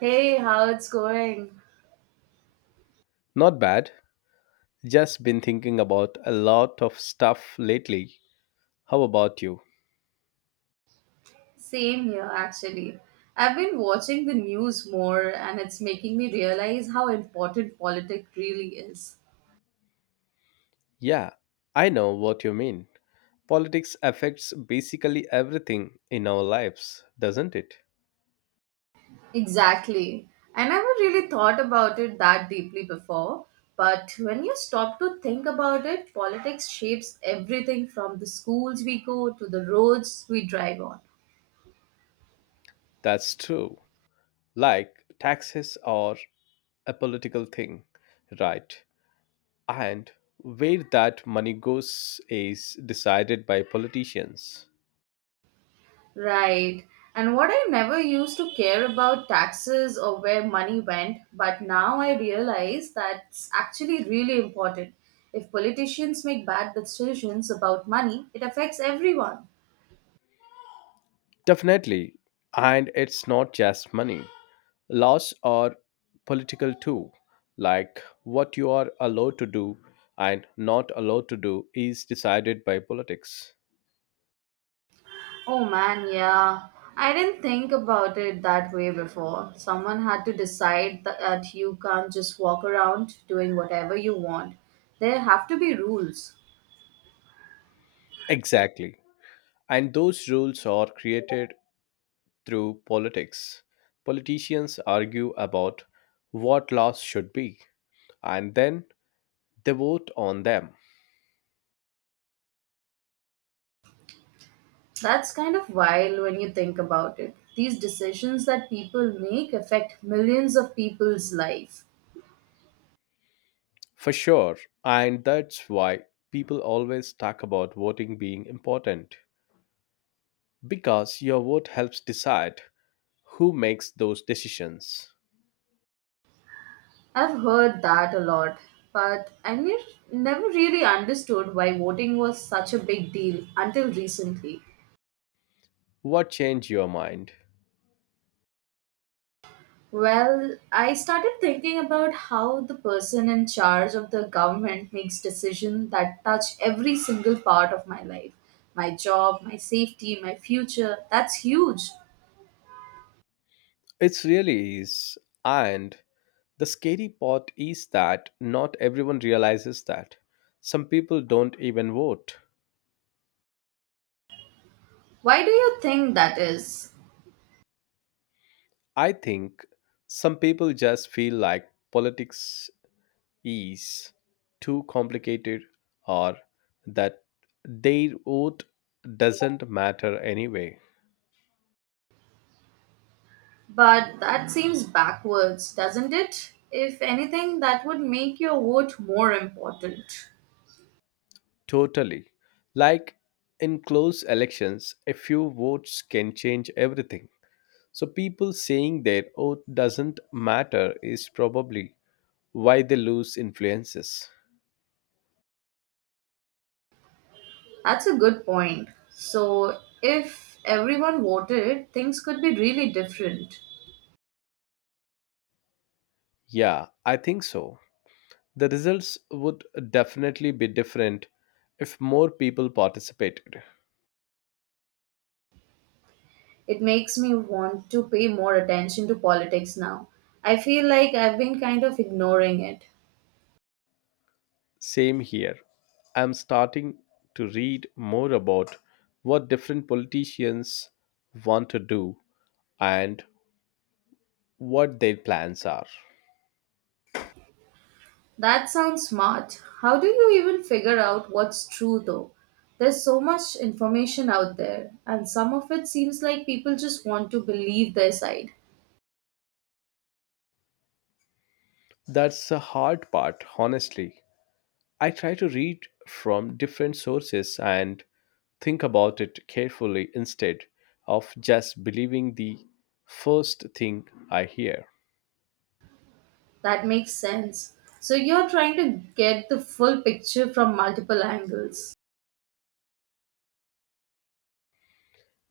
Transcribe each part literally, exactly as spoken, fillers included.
Hey, how it's going? Not bad. Just been thinking about a lot of stuff lately. How about you? Same here, actually. I've been watching the news more, and it's making me realize how important politics really is. Yeah, I know what you mean. Politics affects basically everything in our lives, doesn't it? Exactly. I never really thought about it that deeply before, but when you stop to think about it, politics shapes everything from the schools we go to the roads we drive on. That's true. Like taxes are a political thing, right? And where that money goes is decided by politicians. Right. And what I never used to care about taxes or where money went, but now I realize that's actually really important. If politicians make bad decisions about money, it affects everyone. Definitely. And it's not just money. Laws are political too, like what you are allowed to do and not allowed to do is decided by politics. Oh man, yeah. I didn't think about it that way before. Someone had to decide tha- that you can't just walk around doing whatever you want. There have to be rules. Exactly. And those rules are created through politics. Politicians argue about what laws should be, and then they vote on them. That's kind of wild when you think about it. These decisions that people make affect millions of people's life. For sure. And that's why people always talk about voting being important, because your vote helps decide who makes those decisions. I've heard that a lot, but I ne- never really understood why voting was such a big deal until recently. What changed your mind? Well, I started thinking about how the person in charge of the government makes decisions that touch every single part of my life. My job, my safety, my future. That's huge. It really is. And the scary part is that not everyone realizes that. Some people don't even vote. Why do you think that is? I think some people just feel like politics is too complicated or that their vote doesn't matter anyway. But that seems backwards, doesn't it? If anything, that would make your vote more important. Totally. Like in close elections, a few votes can change everything. So people saying their oath doesn't matter is probably why they lose influences. That's a good point. So, if everyone voted, things could be really different. Yeah, I think so. The results would definitely be different if more people participated. It makes me want to pay more attention to politics now. I feel like I've been kind of ignoring it. Same here. I'm starting to read more about what different politicians want to do and what their plans are. That sounds smart. How do you even figure out what's true though? There's so much information out there, and some of it seems like people just want to believe their side. That's the hard part, honestly. I try to read from different sources and think about it carefully instead of just believing the first thing I hear. That makes sense. So you're trying to get the full picture from multiple angles.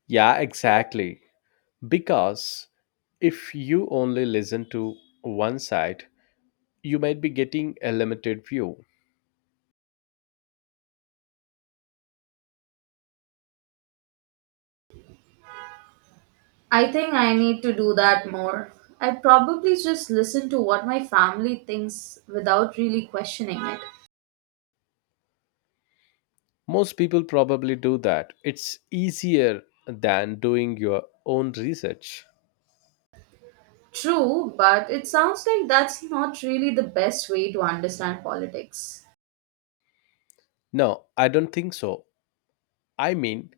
Yeah, exactly. Because if you only listen to one side, you might be getting a limited view. I think I need to do that more. I probably just listen to what my family thinks without really questioning it. Most people probably do that. It's easier than doing your own research. True, but it sounds like that's not really the best way to understand politics. No, I don't think so. I mean,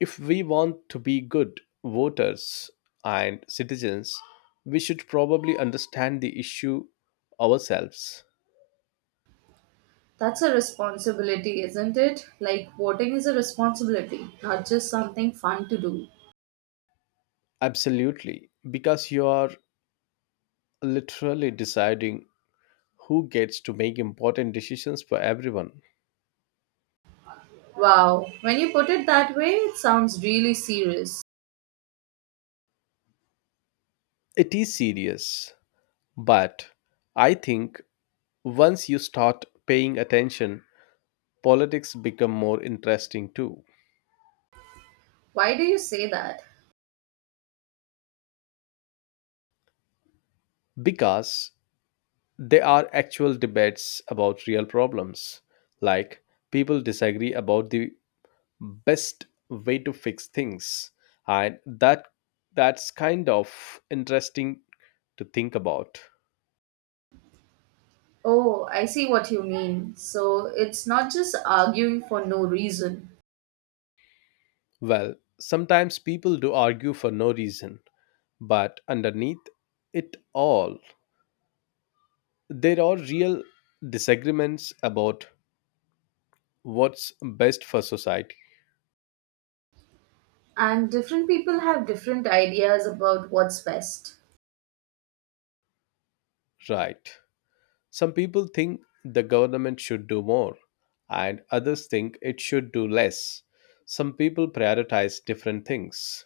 if we want to be good voters and citizens, we should probably understand the issue ourselves. That's a responsibility, isn't it? Like, voting is a responsibility, not just something fun to do. Absolutely, because you are literally deciding who gets to make important decisions for everyone. Wow, when you put it that way, it sounds really serious. It is serious, but I think once you start paying attention, politics become more interesting too. Why do you say that? Because they are actual debates about real problems, like people disagree about the best way to fix things, and that that's kind of interesting to think about. Oh, I see what you mean. So it's not just arguing for no reason. Well, sometimes people do argue for no reason, but underneath it all, there are real disagreements about what's best for society, And different people have different ideas about what's best, right? Some people think the government should do more, and others think it should do less. Some people prioritize different things.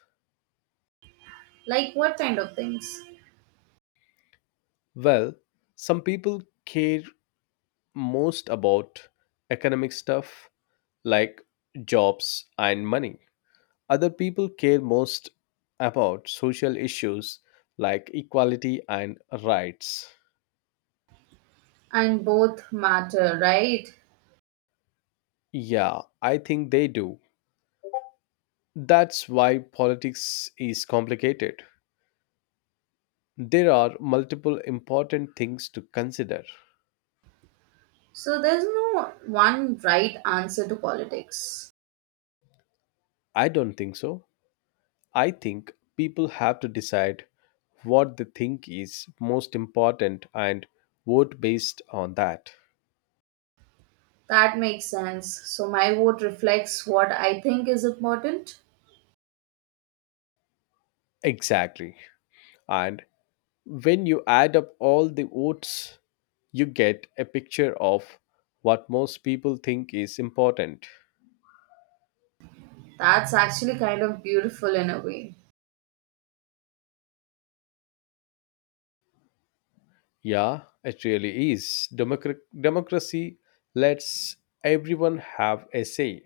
like what kind of things. Well, some people care most about economic stuff like jobs and money. Other people care most about social issues like equality and rights. And both matter, right? Yeah, I think they do. That's why politics is complicated. There are multiple important things to consider. So there's no one right answer to politics. I don't think so. I think people have to decide what they think is most important and vote based on that. That makes sense. So my vote reflects what I think is important. Exactly. And when you add up all the votes, you get a picture of what most people think is important. That's actually kind of beautiful in a way. Yeah, it really is. Democra- democracy lets everyone have a say.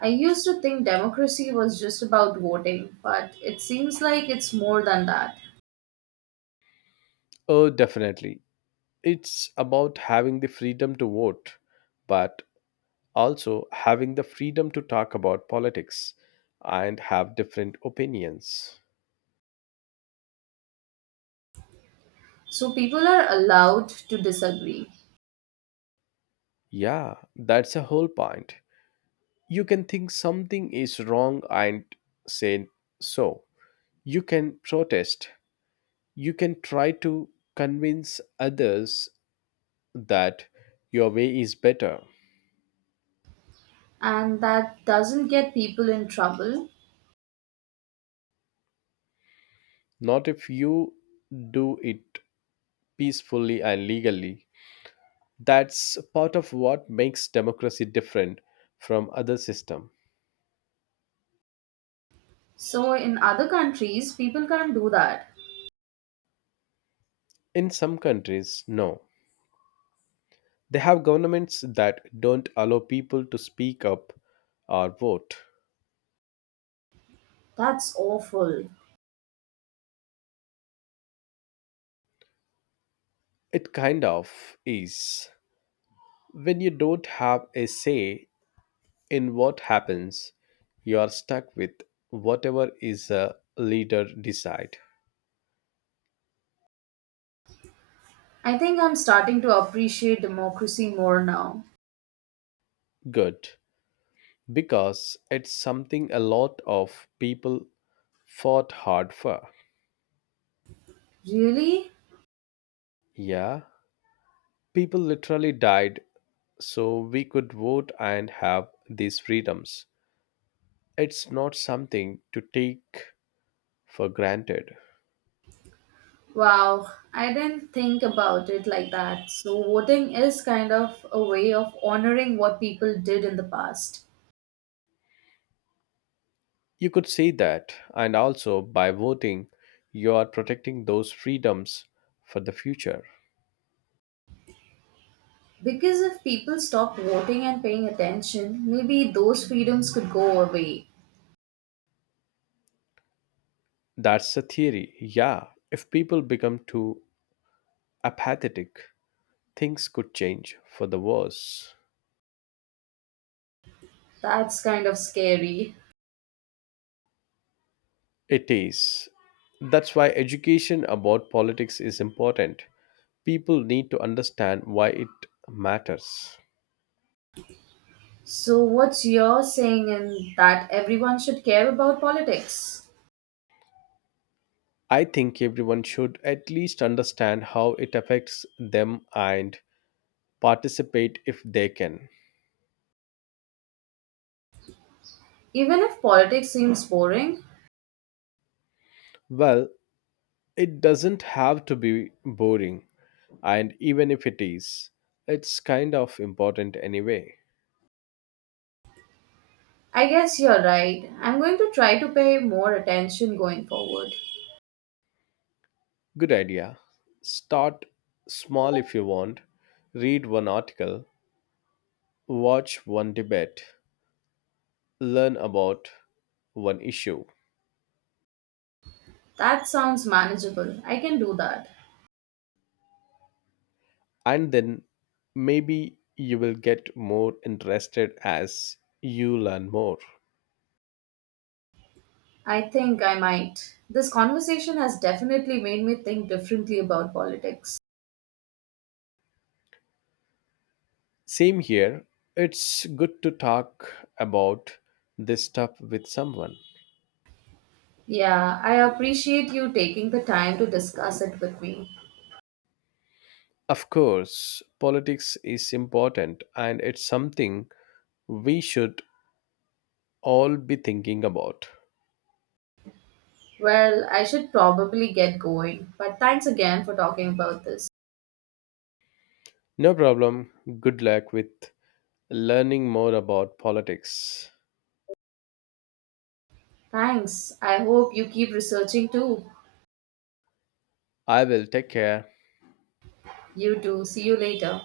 I used to think democracy was just about voting, but it seems like it's more than that. Oh, definitely. It's about having the freedom to vote, but also having the freedom to talk about politics and have different opinions. So people are allowed to disagree, Yeah, that's the whole point. You can think something is wrong and say so. You can protest. You can try to convince others that your way is better. and that doesn't get people in trouble. Not if you do it peacefully and legally. That's part of what makes democracy different from other system. So in other countries, people can't do that. In some countries, no. They have governments that don't allow people to speak up or vote. That's awful. It kind of is. When you don't have a say in what happens, you are stuck with whatever is a leader decide. I think I'm starting to appreciate democracy more now. Good, because it's something a lot of people fought hard for. Really? Yeah, people literally died so we could vote and have these freedoms. It's not something to take for granted. Wow, I didn't think about it like that. So voting is kind of a way of honoring what people did in the past. You could see that, and also by voting, you are protecting those freedoms for the future. Because if people stopped voting and paying attention, maybe those freedoms could go away. That's the theory. Yeah, if people become too apathetic, things could change for the worse. That's kind of scary. It is. That's why education about politics is important. People need to understand why it matters. So, what's your saying in that everyone should care about politics? I think everyone should at least understand how it affects them and participate if they can. Even if politics seems boring? Well, it doesn't have to be boring, and even if it is, it's kind of important anyway. I guess you're right. I'm going to try to pay more attention going forward. Good idea. Start small if you want. Read one article, watch one debate, learn about one issue. That sounds manageable. I can do that. And then maybe you will get more interested as you learn more. I think I might. This conversation has definitely made me think differently about politics. Same here, it's good to talk about this stuff with someone. Yeah, I appreciate you taking the time to discuss it with me. Of course, politics is important and it's something we should all be thinking about. Well, I should probably get going, but thanks again for talking about this. No problem, good luck with learning more about politics. Thanks. I hope you keep researching too. I will take care. You too. See you later.